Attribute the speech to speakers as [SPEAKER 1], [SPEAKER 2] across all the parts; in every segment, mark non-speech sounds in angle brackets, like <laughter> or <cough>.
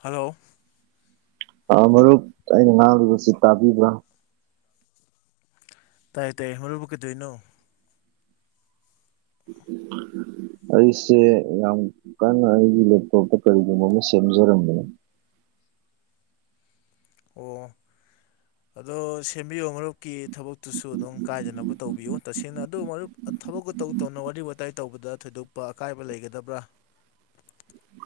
[SPEAKER 1] hello
[SPEAKER 2] ꯃꯔꯨꯞ ꯑꯩꯅ ꯉꯥꯡꯔꯤꯕꯁꯤ ꯇꯥꯕꯤꯕ꯭ꯔꯥ
[SPEAKER 1] ꯇꯥꯏ ꯇꯥꯏꯌꯦ ꯃꯔꯨꯞꯕꯨ ꯀꯩꯗꯣꯏꯅꯣ <inaudible>
[SPEAKER 2] ꯑꯩꯁꯦ ꯌꯥꯝ ꯀꯟꯅ ꯑꯩꯒꯤ ꯂꯦꯞꯇꯣꯞꯇ ꯀꯔꯤꯒꯨꯝꯕ ꯑꯃ ꯁꯦꯝꯖꯔꯝꯕꯅꯦ
[SPEAKER 1] ꯑꯣ ꯑꯗꯣ ꯁꯦꯝꯕꯤꯌꯨ ꯃꯔꯨꯞꯀꯤ ꯊꯕꯛꯇꯨꯁꯨ ꯑꯗꯨꯝ ꯀꯥꯏꯗꯅꯕ ꯇꯧꯕꯤꯌꯨ ꯇꯁꯦꯡꯅ ꯑꯗꯨ ꯃꯔꯨꯞ ꯊꯕꯛꯀ ꯃꯇꯧ ꯇꯧꯅ ꯋꯥꯔꯤ ꯋꯥꯇꯥꯏ ꯇꯧꯕꯗ ꯊꯣꯏꯗꯣꯛꯄ ꯑꯀꯥꯏꯕ ꯂꯩꯒꯗꯕ꯭ꯔꯥ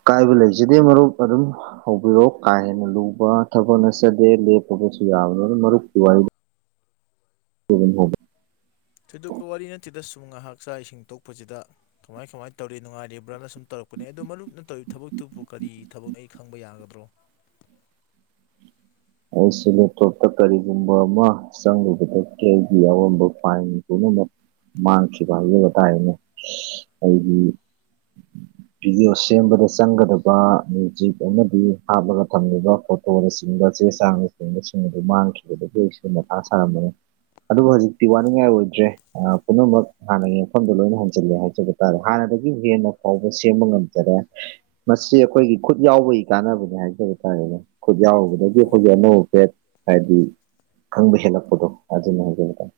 [SPEAKER 2] ꯀꯥꯏꯕ ꯂꯩꯖꯗꯦ ꯃꯔꯨꯞ ꯑꯗꯨꯝ ꯍꯧꯕꯤꯔꯛꯑꯣ ꯀꯥ ꯍꯦꯟꯅ ꯂꯨꯕ ꯊꯕꯛ ꯅꯠꯆꯗꯦ ꯂꯦꯞꯄꯕꯁꯨ ꯌꯥꯕꯅꯤ ꯑꯗꯨ ꯃꯔꯨꯞꯀꯤ ꯋꯥꯔꯤꯗ ꯎꯝ ꯍꯝ <inaudible>
[SPEAKER 1] ꯊꯣꯏꯗꯣꯛꯄ ꯋꯥꯔꯤ ꯅꯠꯇꯦꯗ ꯁꯨꯝ ꯉꯥꯏꯍꯥꯛ ꯆꯥꯛ ꯏꯁꯤꯡ ꯇꯣꯛꯄꯁꯤꯗ ꯀꯃꯥꯏ ꯀꯃꯥꯏꯅ ꯇꯧꯔꯤ ꯅꯨꯡꯉꯥꯏꯔꯤꯕ꯭ꯔꯥꯅ ꯁꯨꯝ ꯇꯧꯔꯛꯅꯦ ꯑꯗꯣ ꯃꯔꯨꯞꯅ ꯇꯧꯔꯤꯕ ꯊꯕꯛꯇꯨꯕꯨ ꯀꯔꯤ ꯊꯕꯛꯅ ꯑꯩ ꯈꯪꯕ ꯌꯥꯒꯗ꯭ꯔꯣ
[SPEAKER 2] ꯑꯩꯁꯦ ꯂꯦꯞꯇꯣꯞꯇ ꯀꯔꯤꯒꯨꯝꯕ ꯑꯃ ꯆꯪꯉꯨꯕꯗꯒꯤ ꯌꯥꯎꯔꯝꯕ ꯐꯥꯏꯟ ꯄꯨꯝꯅꯃꯛ ꯃꯥꯡꯈꯤꯕ ꯍꯥꯏꯕꯗꯥꯥꯏꯅꯦ ꯑꯩꯒꯤ
[SPEAKER 1] <inaudible>
[SPEAKER 2] ꯕꯤꯗꯤꯑꯣ ꯁꯦꯝꯕꯗ ꯆꯪꯒꯗꯕ ꯃ꯭ꯌꯨꯖꯤꯛ ꯑꯃꯗꯤ ꯍꯥꯞꯂꯒ ꯊꯝꯂꯤꯕ ꯐꯣꯇꯣꯅꯆꯤꯡꯕ ꯆꯦ ꯆꯥꯡꯅꯆꯤꯡꯕꯁꯤꯡ ꯑꯗꯨ ꯃꯥꯡꯈꯤꯕꯗꯒꯤ ꯑꯩꯋꯨ ꯃꯊꯥ ꯁꯥꯔꯝꯕꯅꯤ ꯑꯗꯨꯕꯨ ꯍꯧꯖꯤꯛꯇꯤ ꯋꯥꯅꯤꯡꯉꯥꯏ ꯑꯣꯏꯗ꯭ꯔꯦ ꯄꯨꯝꯅꯃꯛ ꯍꯥꯟꯅꯒꯤ ꯃꯐꯝꯗꯣ ꯂꯣꯏꯅ ꯍꯟꯖꯤꯂꯦ ꯍꯥꯏꯖꯕ ꯇꯥꯔꯦ ꯍꯥꯟꯅꯗꯒꯤ ꯍꯦꯟꯅ ꯐꯥꯎꯕ ꯁꯦꯝꯕ ꯉꯝꯖꯔꯦ ꯃꯁꯤ ꯑꯩꯈꯣꯏꯒꯤ ꯈꯨꯠ ꯌꯥꯎꯕꯒꯤ ꯀꯥꯟꯅꯕꯅꯦ ꯍꯥꯏꯖꯕ ꯇꯥꯔꯦꯅꯦ ꯈꯨꯠ ꯌꯥꯎꯔꯨꯕꯗꯒꯤ
[SPEAKER 1] ꯑꯣ
[SPEAKER 2] ꯑꯣꯀꯦ ꯍꯥꯏꯗꯤ ꯈꯪꯕ ꯍꯦꯜꯂꯛꯄꯗꯣ ꯑꯗꯨꯅꯦ ꯍꯥꯏꯖꯕ ꯇꯥꯏ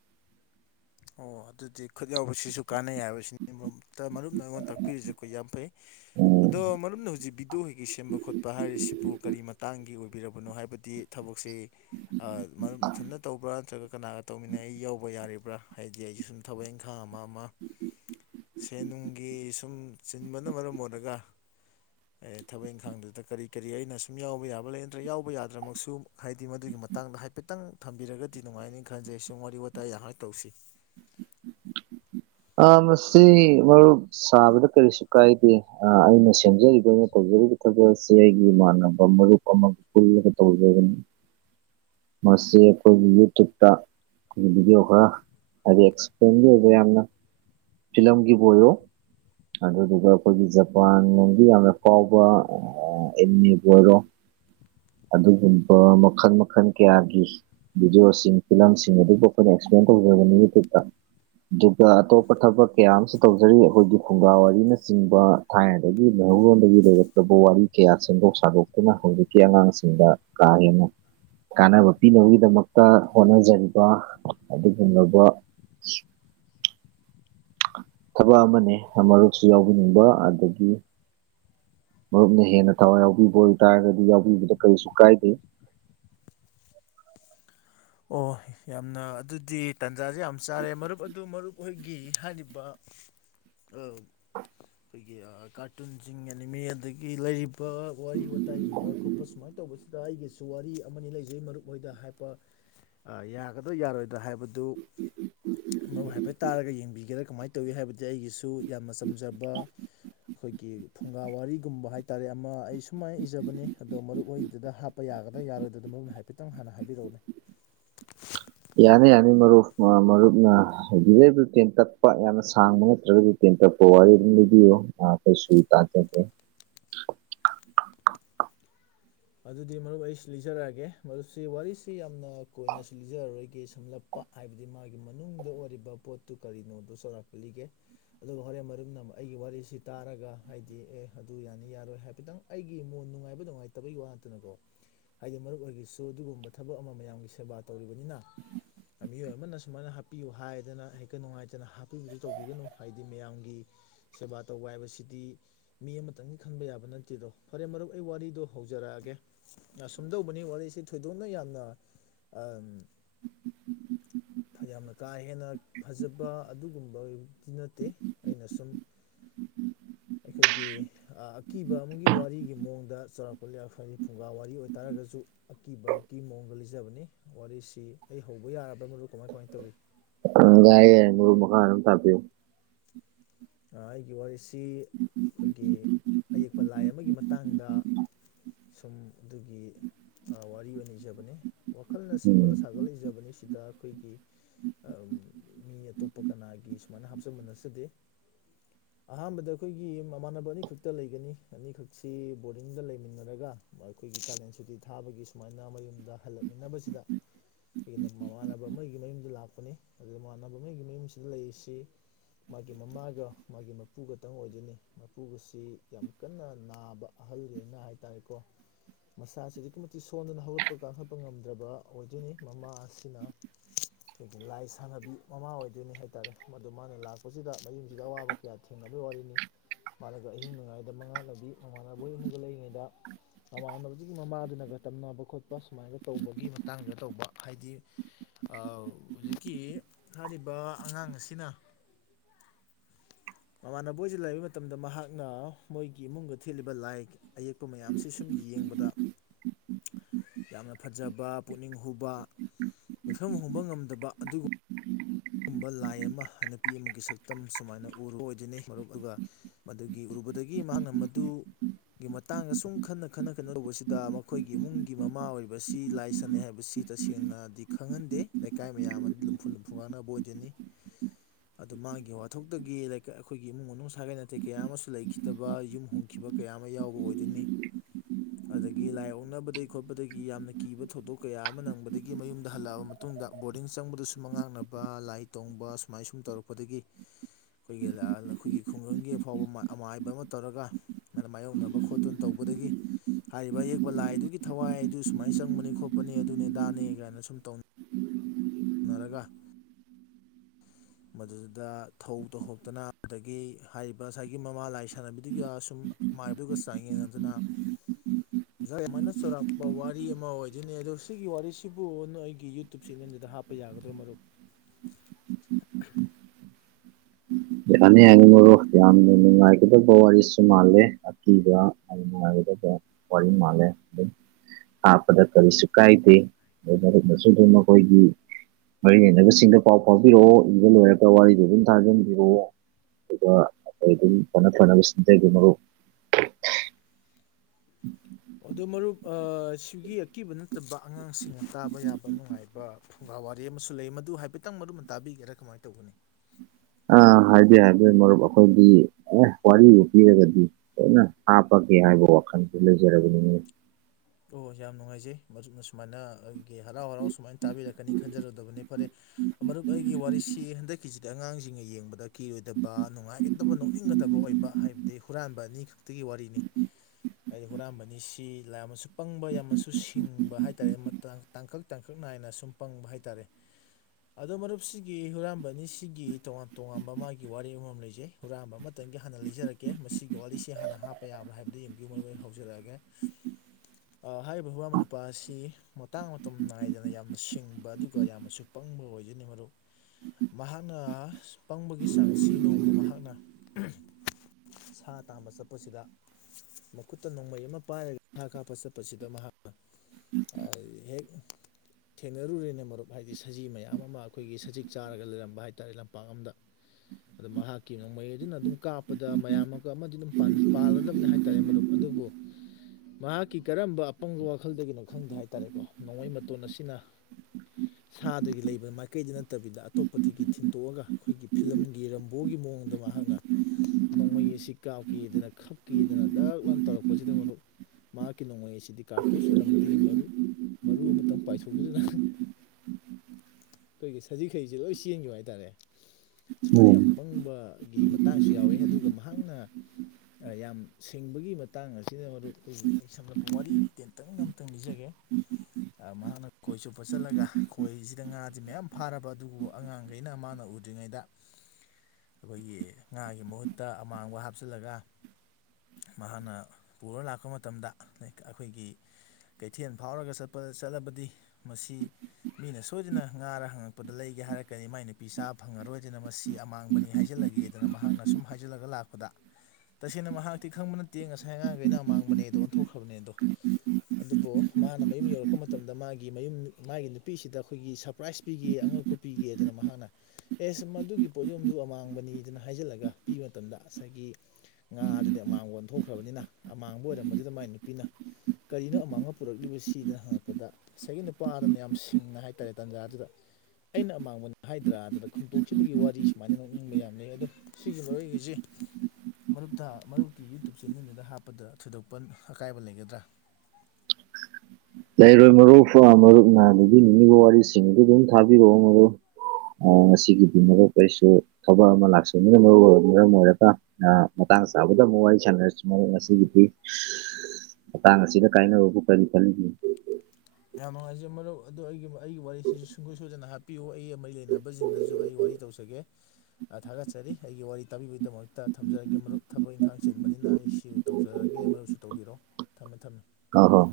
[SPEAKER 1] ꯑꯣ ꯑꯗꯨꯗꯤ ꯈꯨꯠ ꯌꯥꯎꯕꯁꯤꯁꯨ ꯀꯥꯟꯅꯩ ꯍꯥꯏꯕꯁꯤꯅꯤ ꯃ__ ꯇ ꯃꯔꯨꯞꯅ ꯑꯩꯉꯣꯟꯗ ꯇꯥꯛꯄꯤꯔꯤꯁꯦ ꯑꯩꯉꯣꯟꯗ ꯌꯥꯝ ꯐꯩ
[SPEAKER 2] ꯎꯝ
[SPEAKER 1] ꯑꯗꯣ ꯃꯔꯝꯅ ꯍꯧꯖꯤꯛ ꯚꯤꯗꯤꯑꯣ ꯍꯒꯤ ꯁꯦꯝꯕ ꯈꯣꯠꯄ ꯍꯥꯏꯔꯤꯁꯤꯕꯨ ꯀꯔꯤ ꯃꯇꯥꯡꯒꯤ ꯑꯣꯏꯕꯤꯔꯕꯅꯣ ꯍꯥꯏꯕꯗꯤ ꯊꯕꯛꯁꯤꯨꯞ ꯃꯊꯟꯇ ꯇꯧꯕ꯭ꯔꯥ ꯅꯠꯇ꯭ꯔꯒ ꯀꯅꯥꯒ ꯇꯧꯃꯤꯟꯅꯩ ꯑꯩ ꯌꯥꯎꯕ ꯌꯥꯔꯤꯕ꯭ꯔꯥ ꯍꯥꯏꯗꯤ ꯑꯩꯁꯨ ꯁꯨꯝ ꯊꯕꯛ ꯏꯪꯈꯥꯡ ꯑꯃ ꯑꯃ ꯁꯦꯟ ꯅꯨꯡꯒꯤ ꯁꯨꯝ ꯆꯤꯟꯕꯅ ꯃꯔꯝ ꯑꯣꯏꯔꯒ ꯊꯕꯛ ꯏꯪꯈꯥꯡꯗꯨꯗ ꯀꯔꯤ ꯀꯔꯤ ꯑꯩꯅ ꯁꯨꯝ ꯌꯥꯎꯕ ꯌꯥꯕ ꯂꯩ ꯅꯠꯇ꯭ꯔ ꯌꯥꯎꯕ ꯌꯥꯗ꯭ꯔꯃꯛꯁꯨ ꯍꯥꯏꯗꯤ ꯃꯗꯨꯒꯤ ꯃꯇꯥꯡꯗ ꯍꯥꯏ ꯍꯥꯏꯐꯦꯠꯇꯪ ꯊꯝꯕꯤꯔꯒꯗꯤ ꯅꯨꯡꯉꯥꯏꯅꯤ ꯈꯟꯖꯩ ꯁꯨꯝ ꯋꯥꯔꯤ ꯋꯥꯇꯥꯏ ꯉꯥꯢꯍꯥꯛ ꯇꯧꯁꯤ
[SPEAKER 2] ꯑ ꯃꯁꯤ ꯃꯔꯨꯞ ꯁꯥꯕꯗ ꯀꯔꯤꯁꯨ ꯀꯥꯏꯗꯦ ꯑꯩꯅ ꯁꯦꯝꯖꯔꯤꯕ ꯑꯩꯅ ꯇꯧꯖꯔꯤꯕ ꯊꯕꯛ ꯑꯁꯤ ꯑꯩꯒꯤ ꯏꯃꯥꯟꯅꯕ ꯃꯔꯨꯞ ꯑꯃꯒ ꯄꯨꯜꯂꯒ ꯇꯧꯖꯕꯅꯤ ꯃꯁꯤ ꯑꯩꯈꯣꯏꯒꯤ ꯌꯨꯇꯕꯇ ꯒꯤ ꯚꯤꯗꯤꯑꯣ ꯈꯔ ꯍꯥꯏꯗꯤ ꯑꯦꯛꯁꯄꯦꯟꯗꯤ ꯑꯣꯏꯕ ꯌꯥꯝꯅ ꯐꯤꯂꯝꯒꯤꯕꯨ ꯑꯣꯏꯔꯣ ꯑꯗꯨꯗꯨꯒ ꯑꯩꯈꯣꯏꯒꯤ ꯖꯄꯥꯟꯝꯒꯤ ꯌꯥꯝꯅ ꯐꯥꯎꯕ ꯑꯦꯅꯤꯃꯦꯕꯨ ꯑꯣꯏꯔꯣ
[SPEAKER 1] <inaudible>
[SPEAKER 2] ꯑꯗꯨꯒꯨꯝꯕ ꯃꯈꯜ ꯃꯈꯜ ꯀꯌꯥꯒꯤ ꯚꯤꯗꯤꯑꯣꯁꯤꯡ ꯐꯤꯂꯝꯁꯤꯡ ꯑꯗꯨꯕꯨ ꯑꯩꯈꯣꯏꯅ ꯑꯦꯛꯁꯄ꯭ꯂꯦꯟ ꯇꯧꯖꯕꯅꯤ ꯌꯨꯇꯨꯕꯇ ꯑꯗꯨꯒ ꯑꯇꯣꯞꯄ ꯊꯕꯛ ꯀꯌꯥ ꯑꯃꯁꯨ ꯇꯧꯖꯔꯤ ꯑꯩꯈꯣꯏꯒꯤ ꯐꯨꯡꯒꯥ ꯋꯥꯔꯤꯔꯤꯅꯆꯤꯡꯕ ꯊꯥꯏꯅꯗꯒꯤ ꯃꯩꯍꯧꯔꯣꯟꯗꯒꯤ ꯂꯩꯔꯛꯂꯕ ꯋꯥꯔꯤ ꯀꯌꯥ ꯁꯦꯝꯗꯣꯛ ꯁꯥꯗꯣꯛꯇꯨꯅ ꯍꯧꯖꯤꯛꯀꯤ ꯑꯉꯥꯡꯁꯤꯡꯗ ꯀꯥꯍꯦꯟꯅꯥ ꯀꯥꯟꯅꯕ ꯄꯤꯅꯕꯒꯤꯗꯃꯛꯇ ꯍꯣꯠꯅꯖꯔꯤꯕ ꯑꯗꯨꯒꯨꯝꯂꯕ ꯊꯕꯛ ꯑꯃꯅꯦ ꯃꯔꯨꯞꯁꯨ ꯌꯥꯎꯕꯤꯅꯤꯡꯕ ꯑꯗꯒꯤ ꯃꯔꯨꯞꯅ ꯍꯦꯟꯅ ꯊꯋꯥꯏ ꯌꯥꯎꯕꯤꯕ ꯑꯣꯏꯇꯥꯔꯒꯗꯤ ꯌꯥꯎꯕꯤꯕꯗ ꯀꯔꯤꯁꯨ ꯀꯥꯏꯗꯦ
[SPEAKER 1] ꯑꯣ ꯌꯥꯝꯅ ꯑꯗꯨꯗꯤ ꯇꯥꯟꯖꯥꯁꯦ ꯌꯥꯝ ꯆꯥꯔꯦ ꯃꯔꯨꯞ ꯑꯗꯨ ꯃꯔꯨꯞ ꯍꯣꯏꯒꯤ ꯍꯥꯏꯔꯤꯕ ꯑꯥ
[SPEAKER 2] <inaudible>
[SPEAKER 1] ꯑꯩꯈꯣꯏꯒꯤ ꯀꯥꯔꯇꯨꯟꯁꯤꯡꯤ ꯑꯦꯅꯤꯃꯦ ꯑꯗꯒꯤ ꯂꯩꯔꯤꯕ ꯋꯥꯔꯤ ꯋꯥꯇꯥꯏ ꯏꯕ ꯈꯣꯠꯄ ꯁꯨꯃꯥꯏꯅ ꯇꯧꯕꯁꯤꯗ ꯑꯩꯒꯤꯁꯨ ꯋꯥꯔꯤ ꯑꯃꯅꯤ ꯂꯩꯖꯩ ꯃꯔꯨꯞ ꯑꯣꯏꯗ ꯍꯥꯏꯄ ꯌꯥꯒꯗ꯭ꯔꯥ ꯌꯥꯔꯣꯏꯗ꯭ꯔꯥ ꯍꯥꯏꯕꯗꯨ ꯃꯔꯨꯞ ꯍꯥꯏꯐꯦꯠ ꯇꯥꯔꯒ ꯌꯦꯡꯕꯤꯒꯦꯔꯥ ꯀꯃꯥꯏꯅ ꯇꯧꯏꯤ ꯍꯥꯏꯕꯗꯤ ꯑꯩꯒꯤꯁꯨ ꯌꯥꯝꯅ ꯆꯝꯖꯕ ꯑꯩꯈꯣꯏꯒꯤ ꯐꯨꯡꯒꯥ ꯋꯥꯔꯤꯒꯨꯝꯕ ꯍꯥꯏꯇꯥꯔꯦ ꯑꯃ ꯑꯩ ꯁꯨꯃꯥꯏꯅ ꯏꯖꯕꯅꯤ ꯑꯗꯣ ꯃꯔꯨꯞ ꯑꯣꯏꯗꯨꯗ ꯍꯥꯞ ꯄ ꯌꯥꯒꯗ꯭ꯔ ꯌꯥꯔꯣꯏꯗ ꯑꯗꯨ ꯃꯔꯨꯅ ꯍꯥꯏꯐꯦꯠꯇꯪ ꯍꯥꯟꯅ ꯍꯥꯏꯕꯤꯔꯛꯎꯅꯦ
[SPEAKER 2] ꯌꯥꯅꯤ ꯌꯥꯅꯤ ꯃꯔꯨꯞ ꯃꯔꯨꯞꯅ ꯍꯧꯖꯤꯗꯗꯨ ꯇꯦꯟ ꯇꯞꯄ ꯌꯥꯝꯅ ꯁꯥꯡꯕ ꯅꯠꯇ꯭ꯔꯒꯗꯤ ꯇꯦꯟ ꯇꯞꯄ ꯋꯥꯔꯤ ꯑꯗꯨꯝ ꯂꯤꯕꯤꯌꯣ ꯑꯩꯁꯨ ꯇꯥꯖꯒꯦ
[SPEAKER 1] ꯑꯗꯨꯗꯤ ꯃꯔꯨꯞ ꯑꯩ ꯂꯤꯖꯔꯛꯑꯒꯦ ꯃꯔꯨꯞꯁꯤ ꯋꯥꯔꯤꯁꯤ ꯌꯥꯝꯅ ꯀꯣꯏꯅꯁꯨ ꯂꯤꯖꯔꯔꯣꯏꯒꯦ ꯁꯝꯂꯞꯄ ꯍꯥꯏꯕꯗꯤ ꯃꯥꯒꯤ ꯃꯅꯨꯡꯗ ꯑꯣꯏꯔꯤꯕ ꯄꯣꯠꯇꯨ ꯀꯔꯤꯅꯣꯗꯨ ꯆꯥꯎꯔꯥꯛꯄ ꯂꯤꯒꯦ ꯑꯗꯨꯒ ꯍꯣꯔꯦꯟ ꯃꯔꯨꯝꯅ ꯑꯩꯒꯤ ꯋꯥꯔꯤꯁꯤ ꯇꯥꯔꯒ ꯍꯥꯏꯗꯤ ꯑꯦ ꯑꯗꯨ ꯌꯥꯅꯤ ꯌꯥꯔꯣꯏ ꯍꯥꯏꯐꯦꯠꯇꯪ ꯑꯩꯒꯤ ꯃꯣꯟ ꯅꯨꯡꯉꯥꯏꯕ ꯅꯨꯡꯉꯥꯏꯇ ꯐꯠꯇꯕꯒꯤ ꯋꯥ ꯅꯠꯇꯅꯀꯣ ꯍꯥꯏꯗꯤ ꯃꯔꯨꯞ ꯑꯣꯏꯒꯁꯨ ꯑꯗꯨꯒꯨꯝꯕ ꯊꯕꯛ ꯑꯃ ꯃꯌꯥꯝꯒꯤ ꯁꯦꯕꯥ ꯇꯧꯔꯤꯕꯅꯤꯅ ꯃꯤꯑꯣꯏ ꯑꯃꯅ ꯁꯨꯃꯥꯏꯅ ꯍꯥꯞꯄꯤꯌꯨ ꯍꯥꯏꯗꯅ ꯍꯦꯛꯇ ꯅꯨꯡꯉꯥꯏꯇꯅ ꯍꯥꯞꯄꯤꯕꯗꯨ ꯇꯧꯕꯤꯒꯅꯨ ꯍꯥꯏꯗꯤ ꯃꯌꯥꯝꯒꯤ ꯁꯦꯕꯥ ꯇꯧꯕ ꯍꯥꯏꯕꯁꯤꯗꯤ ꯃꯤ ꯑꯃꯇꯪꯗꯤ ꯈꯪꯕ ꯌꯥꯕ ꯅꯠꯇꯦꯗꯣ ꯐꯔꯦ ꯃꯔꯨꯞ ꯑꯩ ꯋꯥꯔꯤꯗꯣ ꯍꯧꯖꯔꯛꯑꯒꯦ ꯑꯁꯨꯝ ꯇꯧꯕꯅꯤ ꯋꯥꯔꯤꯁꯤ ꯊꯣꯏꯗꯣꯛꯅ ꯌꯥꯝꯅ ꯌꯥꯝꯅ ꯀꯥ ꯍꯦꯟꯅ ꯐꯖꯕ ꯑꯗꯨꯒꯨꯝꯕꯗꯤ ꯅꯠꯇꯦ ꯑꯩꯅ ꯁꯨꯝ ꯑꯩꯈꯣꯏꯒꯤ ꯑꯀꯤꯕ ꯑꯃꯒꯤ ꯋꯥꯔꯤꯒꯤ ꯃꯑꯣꯡꯗ ꯆꯥꯎꯔꯥꯛꯄ ꯍꯥꯏꯗꯤ ꯐꯨꯡꯒꯥ ꯋꯥꯔꯤ ꯑꯣꯏꯇꯥꯥꯔꯒꯁꯨ ꯑꯀꯤꯕꯒꯤ ꯃꯑꯣꯡꯗ ꯂꯤꯖꯕꯅꯤ ꯋꯥꯔꯤꯁꯤ ꯑꯩ ꯍꯧꯕ ꯌꯥꯔꯕ꯭ꯔ ꯃꯔꯨ ꯀꯃꯥꯏ ꯀꯃꯥꯏ ꯇꯧꯏ
[SPEAKER 2] ꯎꯝ ꯋꯥꯏꯌꯦ ꯃꯔꯨꯞ ꯃꯈꯥ ꯑꯗꯨꯝ ꯇꯥꯕꯤꯌꯨ
[SPEAKER 1] ꯑꯩꯒꯤ ꯋꯥꯔꯤꯁꯤ ꯑꯩꯈꯣꯏꯒꯤ ꯑꯌꯦꯛꯄ ꯂꯥꯏ ꯑꯃꯒꯤ ꯃꯇꯥꯡꯗ ꯁꯨꯝ ꯑꯗꯨꯒꯤ ꯋꯥꯔꯤ ꯑꯣꯏꯅ ꯏꯖꯕꯅꯦ ꯋꯥꯈꯜꯅ ꯁꯦꯝꯒꯠ
[SPEAKER 2] ꯎꯝ
[SPEAKER 1] ꯁꯥꯒꯠ ꯏꯖꯕꯅꯤ ꯁꯤꯗ ꯑꯩꯈꯣꯏꯒꯤ ꯃꯤ ꯑꯇꯣꯞꯄ ꯀꯅꯥꯒꯤ ꯁꯨꯃꯥꯏꯅ ꯍꯥꯞꯆꯟꯕ ꯅꯠꯆꯗꯦ ꯑꯍꯥꯟꯕꯗ ꯑꯩꯈꯣꯏꯒꯤ ꯃꯃꯥꯟꯅꯕ ꯑꯅꯤꯈꯛꯇ ꯂꯩꯒꯅꯤ ꯑꯅꯤꯈꯛꯁꯤ ꯕꯣꯔꯗꯤꯡꯗ ꯂꯩꯃꯤꯟꯅꯔꯒ ꯑꯩꯈꯣꯏꯒꯤ ꯆꯥꯂꯦꯟ ꯁꯨꯇꯤ ꯊꯥꯕꯒꯤ ꯁꯨꯃꯥꯏꯅ ꯃꯌꯨꯝꯗ ꯍꯜꯂꯛꯃꯤꯟꯅꯕꯁꯤꯗ ꯑꯩꯩꯅ ꯃꯃꯥꯟꯅꯕ ꯑꯃꯒꯤ ꯃꯌꯨꯝꯗ ꯂꯥꯛꯄꯅꯤ ꯑꯗꯨꯗ ꯏꯃꯥꯟꯅꯕ ꯑꯃꯒꯤ ꯃꯌꯨꯝꯁꯤꯗ ꯂꯩꯔꯤꯁꯤ ꯃꯥꯒꯤ ꯃꯃꯥꯒ ꯃꯥꯒꯤ ꯃꯄꯨ ꯈꯇꯪ ꯑꯣꯏꯗꯣꯏꯅꯤ ꯃꯄꯨꯒꯁꯤ ꯌꯥꯝ ꯀꯟꯅ ꯅꯥꯕ ꯑꯍꯜꯒꯤ ꯂꯩꯅꯥ ꯍꯥꯏ ꯇꯥꯔꯦꯀꯣ ꯃꯁꯥꯁꯤ ꯑꯗꯨꯛꯀꯤ ꯃꯇꯤꯛ ꯁꯣꯟꯗꯅ ꯍꯧꯒꯠꯄ ꯀꯥꯡꯈꯠꯄ ꯉꯝꯗ꯭ꯔꯕ ꯑꯣꯏꯗꯣꯏꯅꯤ ꯃꯃꯥ ꯑꯁꯤꯅ ꯑꯩꯈꯣꯏꯒꯤ ꯂꯥꯏ ꯁꯥꯟꯅꯕꯤ ꯃꯃꯥ ꯑꯣꯏꯗꯣꯏꯅꯤ ꯍꯥꯏꯇꯥꯥꯔꯦ ꯃꯗꯨ ꯃꯥꯅ ꯂꯥꯛꯄꯁꯤꯗ ꯃꯌꯨꯝꯁꯤꯗ ꯑꯋꯥꯕ ꯀꯌꯥ ꯊꯦꯡꯅꯕꯩ ꯋꯥꯔꯤꯅꯤ ꯃꯥꯅꯒ ꯑꯍꯤꯡ ꯅꯣꯡꯌꯥꯏꯗ ꯃꯪꯂꯥꯛꯅꯕꯤ ꯃꯃꯥꯟꯅꯕꯩ ꯏꯃꯨꯡꯗ ꯂꯩꯔꯤꯉꯩꯗ ꯃꯃꯥꯟꯅꯕꯗꯨꯒꯤ ꯃꯃꯥꯗꯨꯅꯒ ꯇꯝꯅꯕ ꯈꯣꯠꯄ ꯁꯨꯃꯥꯏꯒ ꯇꯧꯕꯒꯤ ꯃꯇꯥꯡꯗ ꯇꯧꯕ ꯍꯥꯏꯗꯤ ꯑꯥ ꯍꯧꯖꯤꯛꯀꯤ ꯍꯥꯏꯔꯤꯕ ꯑꯉꯥꯡ ꯑꯁꯤꯅ ꯃꯃꯥꯟꯅꯕꯣꯏꯁꯤ ꯂꯩꯕ ꯃꯇꯝꯗ ꯃꯍꯥꯛꯅ ꯃꯣꯏꯒꯤ ꯏꯃꯨꯡꯗ ꯊꯦꯠꯂꯤꯕ ꯂꯥꯏꯒ ꯑꯌꯦꯛꯄ ꯃꯌꯥꯝꯁꯤ ꯁꯨꯝ ꯌꯦꯡꯕꯗ ꯌꯥꯝꯅ ꯐꯖꯕ ꯄꯨꯛꯅꯤꯡ ꯍꯨꯕ ꯃꯤꯐꯝ ꯍꯨꯝꯕ ꯉꯝꯗꯕ ꯑꯗꯨꯒꯨꯝ ꯒꯨꯝꯕ ꯂꯥꯏ ꯑꯃ ꯅꯨꯄꯤ ꯑꯃꯒꯤ ꯁꯛꯇꯝ ꯁꯨꯃꯥꯏꯅ ꯎꯔꯨ ꯑꯣꯏꯗꯣꯏꯅꯤ ꯃꯔꯨꯞ ꯑꯗꯨꯒ ꯃꯗꯨꯒꯤ ꯎꯔꯨꯕꯗꯒꯤ ꯃꯍꯥꯛꯅ ꯃꯗꯨ ꯒꯤ ꯃꯇꯥꯡꯗꯁꯨꯝ ꯈꯟꯅ ꯈꯟꯅ ꯀꯟꯅ ꯇꯧꯕꯁꯤꯗ ꯃꯈꯣꯏꯒꯤ ꯏꯃꯨꯡꯒꯤ ꯃꯃꯥ ꯑꯣꯏꯔꯤꯕꯁꯤ ꯂꯥꯏ ꯁꯅꯩ ꯍꯥꯏꯕꯁꯤ ꯇꯁꯦꯡꯅꯗꯤ ꯈꯪꯍꯟꯗꯦ ꯂꯩꯀꯥꯏ ꯃꯌꯥꯝ ꯑꯗꯨ ꯂꯨꯝꯐꯨ ꯂꯨꯝꯐꯨ ꯉꯥꯡꯅꯕ ꯑꯣꯏꯗꯣꯏꯅꯤ ꯑꯗꯣ ꯃꯥꯒꯤ ꯋꯥꯊꯣꯛꯇꯒꯤ ꯀ ꯑꯩꯈꯣꯏꯒꯤ ꯏꯃꯨꯡ ꯃꯅꯨꯡ ꯁꯥꯒꯩ ꯅꯥꯇꯩ ꯀꯌꯥ ꯑꯃꯁꯨ ꯂꯩꯈꯤꯗꯕ ꯌꯨꯝ ꯍꯣꯡꯈꯤꯕ ꯀꯌꯥ ꯑꯃ ꯌꯥꯎꯕ ꯑꯣꯏꯗꯣꯏꯅꯤ ꯑꯗꯒꯤ ꯂꯥꯏ ꯑꯣꯛꯅꯕꯗꯒꯤ ꯈꯣꯠꯄꯗꯒꯤ ꯌꯥꯝꯅ ꯀꯤꯕ ꯊꯧꯗꯣꯛ ꯀꯌꯥ ꯑꯃ ꯅꯪꯕꯗꯒꯤ ꯃꯌꯨꯝꯗ ꯍꯜꯂꯛꯑꯕ ꯃꯠ ꯇꯨꯡꯗ ꯕꯣꯔꯗꯤꯡ ꯆꯪꯕꯗꯁꯨ ꯃꯪꯉꯥꯛꯅꯕ ꯂꯥꯏ ꯇꯣꯡꯕ ꯁꯨꯃꯥꯏ ꯁꯨꯝ ꯇꯧꯔꯛꯄꯗꯒꯤ ꯑꯩꯈꯣꯏꯒꯤ ꯂꯥꯏ ꯑꯥ ꯑꯩꯈꯣꯏꯒꯤ ꯈꯨꯡꯒꯪꯒꯤ ꯑꯐꯥꯎꯕ ꯃꯥꯏ ꯑꯃꯥꯏꯕ ꯑꯃ ꯇꯧꯔꯒ ꯃꯥꯅ ꯃꯥꯌꯣꯛꯅꯕ ꯈꯣꯠꯇꯨꯅ ꯇꯧꯕꯗꯒꯤ ꯍꯥꯏꯔꯤꯕ ꯑꯌꯦꯛꯄ ꯂꯥꯏ ꯑꯗꯨꯒꯤ ꯊꯋꯥꯏ ꯑꯗꯨ ꯁꯨꯃꯥꯏꯅ ꯆꯪꯕꯅꯤ ꯈꯣꯠꯄꯅꯤ ꯑꯗꯨꯅꯦ ꯗꯥꯅꯦ ꯀꯥꯏꯅ ꯁꯨꯝ ꯇꯧꯅ ꯎꯟꯅꯔꯒ ꯃꯗꯨꯗꯨꯗ ꯊꯧ ꯇꯧꯍꯣꯛꯇꯅ ꯑꯗꯒꯤ ꯍꯥꯏꯔꯤꯕ ꯉꯁꯥꯏꯒꯤ ꯃꯃꯥ ꯂꯥꯏ ꯁꯥꯟꯅꯕꯤꯗꯨꯒ ꯑꯁꯨꯝ ꯃꯥꯏꯗꯨꯒ ꯆꯥꯌꯦꯡꯅꯗꯨꯅ <unintelligible> ꯃꯥꯏꯅ ꯆꯥꯎꯔꯥꯛꯄ ꯋꯥꯔꯤ ꯑꯃ ꯑꯣꯏꯗꯣꯏꯅꯦ ꯑꯗꯣ ꯁꯤꯒꯤ ꯋꯥꯔꯤꯁꯤꯕꯨ ꯅ ꯑꯩꯒꯤ ꯌꯨꯇꯨꯕ ꯆꯦꯅꯦꯜꯗꯨꯗ ꯍꯥꯞ ꯄ ꯌꯥꯒꯗ꯭ꯔꯣ ꯃꯔꯨꯞ
[SPEAKER 2] <unintelligible> ꯌꯥꯝꯅ ꯅꯨꯡꯉꯥꯏꯒꯗꯧꯕ ꯋꯥꯔꯤꯁꯨ ꯃꯥꯜꯂꯦ ꯑꯀꯤꯕ <unintelligible> ꯋꯥꯔꯤ ꯃꯥꯜꯂꯦ ꯑꯗꯨꯝ ꯍꯥꯞꯄꯗ ꯀꯔꯤꯁꯨ ꯀꯥꯏꯗꯦ <unintelligible> ꯃꯔꯤ ꯂꯩꯅꯕꯁꯤꯡꯗ ꯄꯥꯎ ꯐꯥꯎꯕꯤꯔꯛꯑꯣ ꯏꯕ ꯂꯣꯏꯔꯒ ꯋꯥꯔꯤꯗꯨ ꯑꯗꯨꯝ ꯊꯥꯖꯟꯕꯤꯔꯛꯑꯣ ꯑꯗꯨꯒ ꯑꯩꯈꯣꯏ ꯑꯗꯨꯝ ꯐꯅ ꯐꯅꯕ ꯁꯤꯟꯖꯒꯦ ꯃꯔꯨꯞ <inaudible>
[SPEAKER 1] ꯑꯗꯣ ꯃꯔꯨꯞ ꯑꯥ ꯁꯤꯒꯤ ꯑꯀꯤꯕ ꯅꯠꯇꯕ ꯑꯉꯥꯡꯁꯤꯡꯅ ꯇꯥꯕ ꯌꯥꯕ ꯅꯨꯡꯉꯥꯏꯕ ꯐꯨꯡꯒꯥ ꯋꯥꯔꯤ ꯑꯃꯁꯨ ꯂꯩ ꯃꯗꯨ ꯍꯥꯏꯐꯦꯠꯇꯪ ꯃꯔꯨꯞꯅ ꯇꯥꯕꯤꯒꯦꯔꯥ ꯀꯃꯥꯏꯅ ꯇꯧꯒꯅꯤ
[SPEAKER 2] ꯑ ꯍꯥꯏꯕꯤꯌꯨ ꯍꯥꯏꯕꯤꯌꯨ ꯃꯔꯨꯞ ꯑꯩꯈꯣꯏꯗꯤ ꯑꯦ ꯋꯥꯔꯤ ꯄꯤꯔꯒꯗꯤ ꯂꯣꯏꯅ ꯍꯥꯞꯄꯒꯦ ꯍꯥꯏꯕ ꯋꯥꯈꯜꯗꯨ ꯂꯩꯖꯔꯕꯅꯤ ꯃꯔꯨꯞ
[SPEAKER 1] ꯑꯣ ꯌꯥꯝ ꯅꯨꯡꯉꯥꯏꯖꯩ ꯃꯔꯨꯞꯅ ꯁꯨꯃꯥꯏꯅ ꯑꯩꯒꯤ ꯍꯔꯥꯎ ꯍꯔꯥꯎ ꯁꯨꯃꯥꯏꯅ ꯇꯥꯕꯤꯔꯛꯀꯅꯤ ꯈꯟꯖꯔꯨꯗꯕꯅꯤ ꯐꯔꯦ ꯃꯔꯨꯞ ꯑꯩꯒꯤ ꯋꯥꯔꯤꯁꯤ ꯍꯟꯗꯛꯀꯤꯁꯤꯗꯤ ꯑꯉꯥꯡꯁꯤꯡꯅ ꯌꯦꯡꯕꯗ ꯀꯤꯔꯣꯏꯗꯕ ꯅꯨꯡꯉꯥꯏ ꯀꯩꯇꯧꯕ ꯅꯣꯛꯅꯤꯡꯒꯗꯕ ꯑꯣꯏꯕ ꯍꯥꯏꯕꯗꯤ ꯍꯨꯔꯥꯟꯕ ꯑꯅꯤ ꯈꯛꯇꯒꯤ ꯋꯥꯔꯤꯅꯤ ꯍꯥꯏꯗꯤ ꯍꯨꯔꯝꯕꯅꯤꯁꯤ ꯂꯥꯏꯃꯁꯨꯛ ꯄꯪꯕ ꯌꯥꯝꯅꯁꯨ ꯁꯤꯡꯕ ꯍꯥꯏꯇꯥꯔꯦ ꯃꯇꯥꯡ ꯇꯥꯡꯀꯛ ꯇꯥꯡꯀꯛ ꯅꯥꯏꯅ ꯁꯨꯝ ꯄꯪꯕ ꯍꯥꯏꯇꯥꯥꯔꯦ ꯑꯗꯣ ꯃꯔꯨꯞꯁꯤꯒꯤ ꯍꯨꯔꯥꯝꯕꯅꯤꯁꯤꯒꯤ ꯇꯣꯉꯥꯟ ꯇꯣꯉꯥꯟꯕ ꯃꯥꯒꯤ ꯋꯥꯔꯦꯞ ꯑꯃꯃꯝ ꯂꯩꯖꯩ ꯍꯨꯔꯥꯟꯕ ꯑꯃꯇꯪꯒꯤ ꯍꯥꯟꯅ ꯂꯤꯖꯔꯛꯀꯦ ꯃꯁꯤꯒꯤ ꯋꯥꯔꯤꯁꯤ ꯍꯥꯟꯅ ꯍꯥꯞꯄ ꯌꯥꯕ꯭ꯔꯥ ꯍꯥꯏꯕꯗꯨ ꯌꯦꯡꯕꯤꯌꯨ ꯃꯔꯨꯞ ꯑꯩ ꯍꯧꯖꯔꯛꯑꯒꯦ ꯑꯥ ꯍꯥꯏꯔꯤꯕ ꯍꯨꯔꯥꯟꯕ ꯅꯨꯨꯄꯥ ꯑꯁꯤ ꯃꯇꯥꯡ ꯃꯇꯝ ꯅꯥꯏꯗꯅ ꯌꯥꯝꯅ ꯁꯤꯡꯕ ꯑꯗꯨꯒ ꯌꯥꯝꯅꯁꯨ ꯄꯪꯕ ꯑꯣꯏꯗꯣꯏꯅꯤ ꯃꯔꯨꯞ ꯃꯍꯥꯛꯅ ꯄꯪꯕꯒꯤ ꯆꯥꯡꯁꯤ ꯅꯣꯡꯃ ꯃꯍꯥꯛꯅ ꯁꯥ ꯇꯥꯟꯕ ꯆꯠꯄꯁꯤꯗ ꯃꯈꯨꯠꯇ ꯅꯣꯡꯃꯩ ꯑꯃ ꯄꯥꯏꯔꯒ ꯁꯥ ꯀꯥꯞꯄ ꯆꯠꯄꯁꯤꯗ ꯃꯍꯥꯛ ꯑꯥ ꯍꯦꯛ ꯊꯦꯡꯅꯔꯨꯔꯦꯅ ꯃꯔꯨꯞ ꯍꯥꯏꯗꯤ ꯁꯖꯤ ꯃꯌꯥꯝ ꯑꯃ ꯑꯩꯈꯣꯏꯒꯤ ꯁꯖꯤꯛ ꯆꯥꯔꯒ ꯂꯩꯔꯝꯕ ꯍꯥꯏꯇꯥꯥꯔꯦ ꯂꯝꯄꯥꯛ ꯑꯃꯗ ꯑꯗꯣ ꯃꯍꯥꯛꯀꯤ ꯅꯣꯡꯃꯩ ꯑꯗꯨꯅ ꯑꯗꯨꯝ ꯀꯥꯞꯄꯗ ꯃꯌꯥꯝꯃ ꯑꯃꯗꯤ ꯑꯗꯨꯝ ꯄꯥꯜꯂꯗꯕꯅꯤ ꯍꯥꯏ <unintelligible> ꯃꯔꯨꯞ ꯑꯗꯨꯕꯨ ꯃꯍꯥꯛꯀꯤ ꯀꯔꯝꯕ ꯑꯄꯪꯕ ꯋꯥꯈꯜꯗꯒꯤꯅꯣ ꯈꯪꯗꯦ ꯍꯥꯏꯇꯥꯥꯔꯦꯀꯣ ꯅꯣꯡꯃꯩ ꯃꯇꯣꯟ ꯑꯁꯤꯅ ꯁꯥꯗꯒꯤ ꯂꯩꯕ ꯃꯥꯏꯀꯩꯗ ꯅꯠꯇꯕꯤꯗ ꯑꯇꯣꯞꯄꯗꯒꯤ ꯊꯤꯟꯇꯣꯛꯑꯒ ꯑꯩꯈꯣꯏꯒꯤ ꯐꯤꯂꯝꯒꯤ ꯔꯝꯕꯣꯒꯤ ꯃꯑꯣꯡꯗ ꯃꯍꯥꯛꯅ ꯅꯣꯡꯃꯩ ꯑꯁꯤ ꯀꯥꯞꯀꯦꯗꯅ ꯈꯞꯀꯦꯗꯅ ꯗꯛ ꯂꯥꯎꯅ ꯇꯧꯔꯛꯄꯁꯤꯗ ꯃꯔꯨꯞ ꯃꯍꯥꯛꯀꯤ ꯅꯣꯡꯃꯩ ꯑꯁꯤꯗꯤ ꯀꯥꯔꯇꯨꯁ ꯑꯣꯏꯔꯝꯕ ꯑꯗꯒꯤ ꯃꯔꯨꯞ ꯃꯔꯨ ꯑꯃꯇꯪ ꯄꯥꯏꯊꯣꯛꯈꯤꯗꯅ ꯑꯩꯈꯣꯏꯒꯤ ꯁꯖꯤꯛꯈꯩꯁꯦ ꯂꯣꯏ ꯆꯦꯟꯈꯤꯕ ꯍꯥꯏꯇꯥꯔꯦ ꯁꯨꯃꯥꯏꯅ
[SPEAKER 2] ꯎꯝ
[SPEAKER 1] ꯌꯥꯝ ꯄꯪꯕꯒꯤ ꯃꯇꯥꯡꯁꯨ ꯌꯥꯎꯋꯦ ꯑꯗꯨꯒ ꯃꯍꯥꯛꯅ ꯌꯥꯝ ꯁꯤꯡꯕꯒꯤ ꯃꯇꯥꯡ ꯑꯁꯤꯅ ꯃꯔꯨꯞ ꯑꯩꯈꯣꯏꯒꯤ ꯑꯩ ꯁꯝꯂꯄ ꯋꯥꯔꯤ ꯇꯦꯟꯇꯪ ꯑꯃ ꯇꯪ ꯂꯤꯖꯒꯦ ꯃꯍꯥꯛꯅ ꯈꯣꯏꯆꯨꯞꯄ ꯆꯠꯂꯒ ꯈꯣꯏꯁꯤꯗ ꯉꯥꯖꯤ ꯃꯌꯥꯝ ꯐꯥꯔꯕ ꯑꯗꯨꯕꯨ ꯑꯉꯥꯡꯒꯩꯅ ꯃꯥꯅ ꯎꯗ꯭ꯔꯤꯉꯩꯗ ꯑꯩꯈꯣꯏꯒꯤ ꯉꯥꯒꯤ ꯃꯍꯨꯠꯇ ꯑꯃꯥꯡꯕ ꯍꯥꯞꯆꯤꯜꯂꯒ ꯃꯍꯥꯛꯅ ꯄꯨꯔ ꯂꯥꯛꯄ ꯃꯇꯝꯗ ꯑꯩꯈꯣꯏꯒꯤ ꯀꯩꯊꯦꯜ ꯐꯥꯎꯔꯒ ꯆꯠꯄ ꯆꯠꯂꯕꯗꯤ ꯃꯁꯤ ꯃꯤꯅ ꯁꯣꯏꯗꯅ ꯉꯥꯔ ꯍꯪꯉꯛꯄꯗ ꯂꯩꯒꯦ ꯍꯥꯏꯔꯛꯀꯅꯤ ꯃꯥꯏ ꯅꯨꯄꯤ ꯆꯥꯕ ꯐꯪꯉꯔꯣꯏꯗꯅ ꯃꯁꯤ ꯑꯃꯥꯡꯕꯅꯤ ꯍꯥꯏꯖꯜꯂꯒꯦ ꯑꯗꯨꯅ ꯃꯍꯥꯛꯅ ꯁꯨꯝ ꯍꯥꯏꯖꯤꯜꯂꯒ ꯂꯥꯛꯄꯗ ꯇꯁꯦꯡꯅ ꯃꯍꯥꯛꯇꯤ ꯈꯪꯕ ꯅꯠꯇꯦ ꯉꯁꯥꯏ ꯑꯉꯥꯡꯈꯩꯅ ꯑꯃꯥꯡꯕꯅꯦꯗꯣ ꯑꯣꯟꯊꯣꯛꯈ꯭ꯔꯕꯅꯦꯗꯣ ꯑꯗꯨꯕꯨ ꯃꯥꯅ ꯃꯌꯨꯝ ꯌꯧꯔꯛꯄ ꯃꯇꯝꯗ ꯃꯥꯒꯤ ꯃꯌꯨꯝ ꯃꯥꯒꯤ ꯅꯨꯄꯤꯁꯤꯗ ꯑꯩꯈꯣꯏꯒꯤ ꯁꯔꯄ꯭ꯔꯥꯏꯁ ꯄꯤꯒꯦ ꯑꯉꯛꯄ ꯄꯤꯒꯦꯗꯅ ꯃꯍꯥꯛꯅ ꯑꯦꯁ ꯃꯗꯨꯒꯤ ꯄꯣꯠꯌꯣꯝꯗꯨ ꯑꯃꯥꯡꯕꯅꯤꯗꯅ ꯍꯥꯏꯖꯤꯜꯂꯒ ꯄꯤꯕ ꯃꯇꯝꯗ ꯉꯁꯥꯏꯒꯤ ꯉꯥ ꯑꯗꯨꯗꯤ ꯑꯃꯥꯡꯕ ꯑꯣꯟꯊꯣꯛꯈ꯭ꯔꯕꯅꯤꯅ ꯑꯃꯥꯡꯕ ꯑꯣꯏꯔꯝꯕꯗꯨꯗ ꯃꯥꯏ ꯅꯨꯄꯤꯅ ꯀꯔꯤꯅꯣ ꯑꯃꯥꯡꯕ ꯄꯨꯔꯛꯂꯤꯕꯁꯤꯗꯅ ꯍꯪꯉꯛꯄꯗ ꯉꯁꯥꯏꯒꯤ ꯅꯨꯄꯥꯗꯅ ꯌꯥꯝ ꯁꯤꯡꯅ ꯍꯥꯏꯇꯥꯔꯦ ꯇꯥꯟꯖꯥꯗꯨꯗ ꯑꯩꯅ ꯑꯃꯥꯡꯕꯅꯤ ꯍꯥꯏꯗ꯭ꯔꯥꯗꯅ ꯈꯨꯝꯇꯣꯛꯈꯤꯕꯒꯤ ꯋꯥꯔꯤ ꯁꯨꯃꯥꯏꯅ ꯅꯣꯛꯅꯤꯡꯕ ꯌꯥꯝ ꯂꯩ ꯑꯗꯣ ꯁꯤꯒꯤ ꯃꯔꯣꯏꯒꯩꯖꯦ ꯃꯔꯨꯞꯇ ꯃꯔꯨꯞꯀꯤ ꯌꯨꯇꯨꯞ ꯆꯦꯅꯦꯜꯗꯨꯗ ꯍꯥꯞꯄꯗ ꯊꯣꯏꯗꯣꯛꯄ ꯑꯀꯥꯏꯕ ꯂꯩꯒꯗ꯭ꯔꯥ
[SPEAKER 2] ꯂꯩꯔꯣꯏ ꯃꯔꯨꯞ ꯐꯥ ꯃꯔꯨꯞꯅ ꯂꯤꯕꯤꯅꯤꯡꯉꯤꯕ ꯋꯥꯔꯤꯁꯤꯡꯗꯨ ꯑꯗꯨꯝ ꯊꯥꯕꯤꯔꯛꯑꯣ ꯃꯔꯨꯞ ꯑꯥ ꯉꯁꯤꯒꯤꯗꯤ ꯃꯔꯨꯞ ꯑꯩꯁꯨ ꯊꯕꯛ ꯑꯃ ꯂꯥꯛꯆꯕꯅ ꯃꯔꯨ ꯑꯣꯏꯕꯅ ꯃꯔꯝ ꯑꯣꯏꯔꯒ ꯑꯥ ꯃꯇꯥꯡ ꯆꯥꯕꯗ ꯑꯃꯨꯛ ꯋꯥꯔꯤ ꯁꯥꯟꯅꯔꯁꯤ ꯃꯔꯨꯞ ꯉꯁꯤꯒꯤꯗꯤ ꯃꯇꯥꯡ ꯑꯁꯤꯗ ꯀꯥꯏꯅꯕꯕꯨ ꯀꯔꯤ ꯈꯜꯂꯤꯒꯦ
[SPEAKER 1] ꯌꯥꯝ ꯅꯨꯡꯉꯥꯏꯖꯩ ꯃꯔꯨꯞ ꯑꯗꯣ ꯑꯩꯒꯤ ꯑꯩꯒꯤ ꯋꯥꯔꯤꯁꯤꯁꯨ ꯁꯨꯡꯁꯣꯏ ꯁꯣꯏꯗꯅ ꯍꯥꯞꯄꯤꯌꯨ ꯑꯩꯒ ꯃꯔꯤ ꯂꯩꯅꯕꯁꯤꯡꯗꯁꯨ ꯑꯩ ꯋꯥꯔꯤ ꯇꯧꯖꯒꯦ <unintelligible> ꯊꯥꯒꯠꯆꯔꯤ ꯑꯩꯒꯤ ꯋꯥꯔꯤ ꯇꯥꯕꯤꯕꯒꯤꯗꯃꯛꯇ ꯊꯝꯖꯔꯒꯦ ꯃꯔꯨꯞ ꯊꯕꯛ ꯏꯪꯈꯥꯡ ꯆꯤꯟꯕꯅꯤꯅ ꯑꯩꯁꯨ ꯇꯧꯖꯔꯒꯦ ꯃꯔꯨꯞꯁꯨ ꯇꯧꯕꯤꯔꯣ ꯊꯝꯃꯦ ꯊꯝꯃꯦ
[SPEAKER 2] ꯑꯥ ꯑꯥ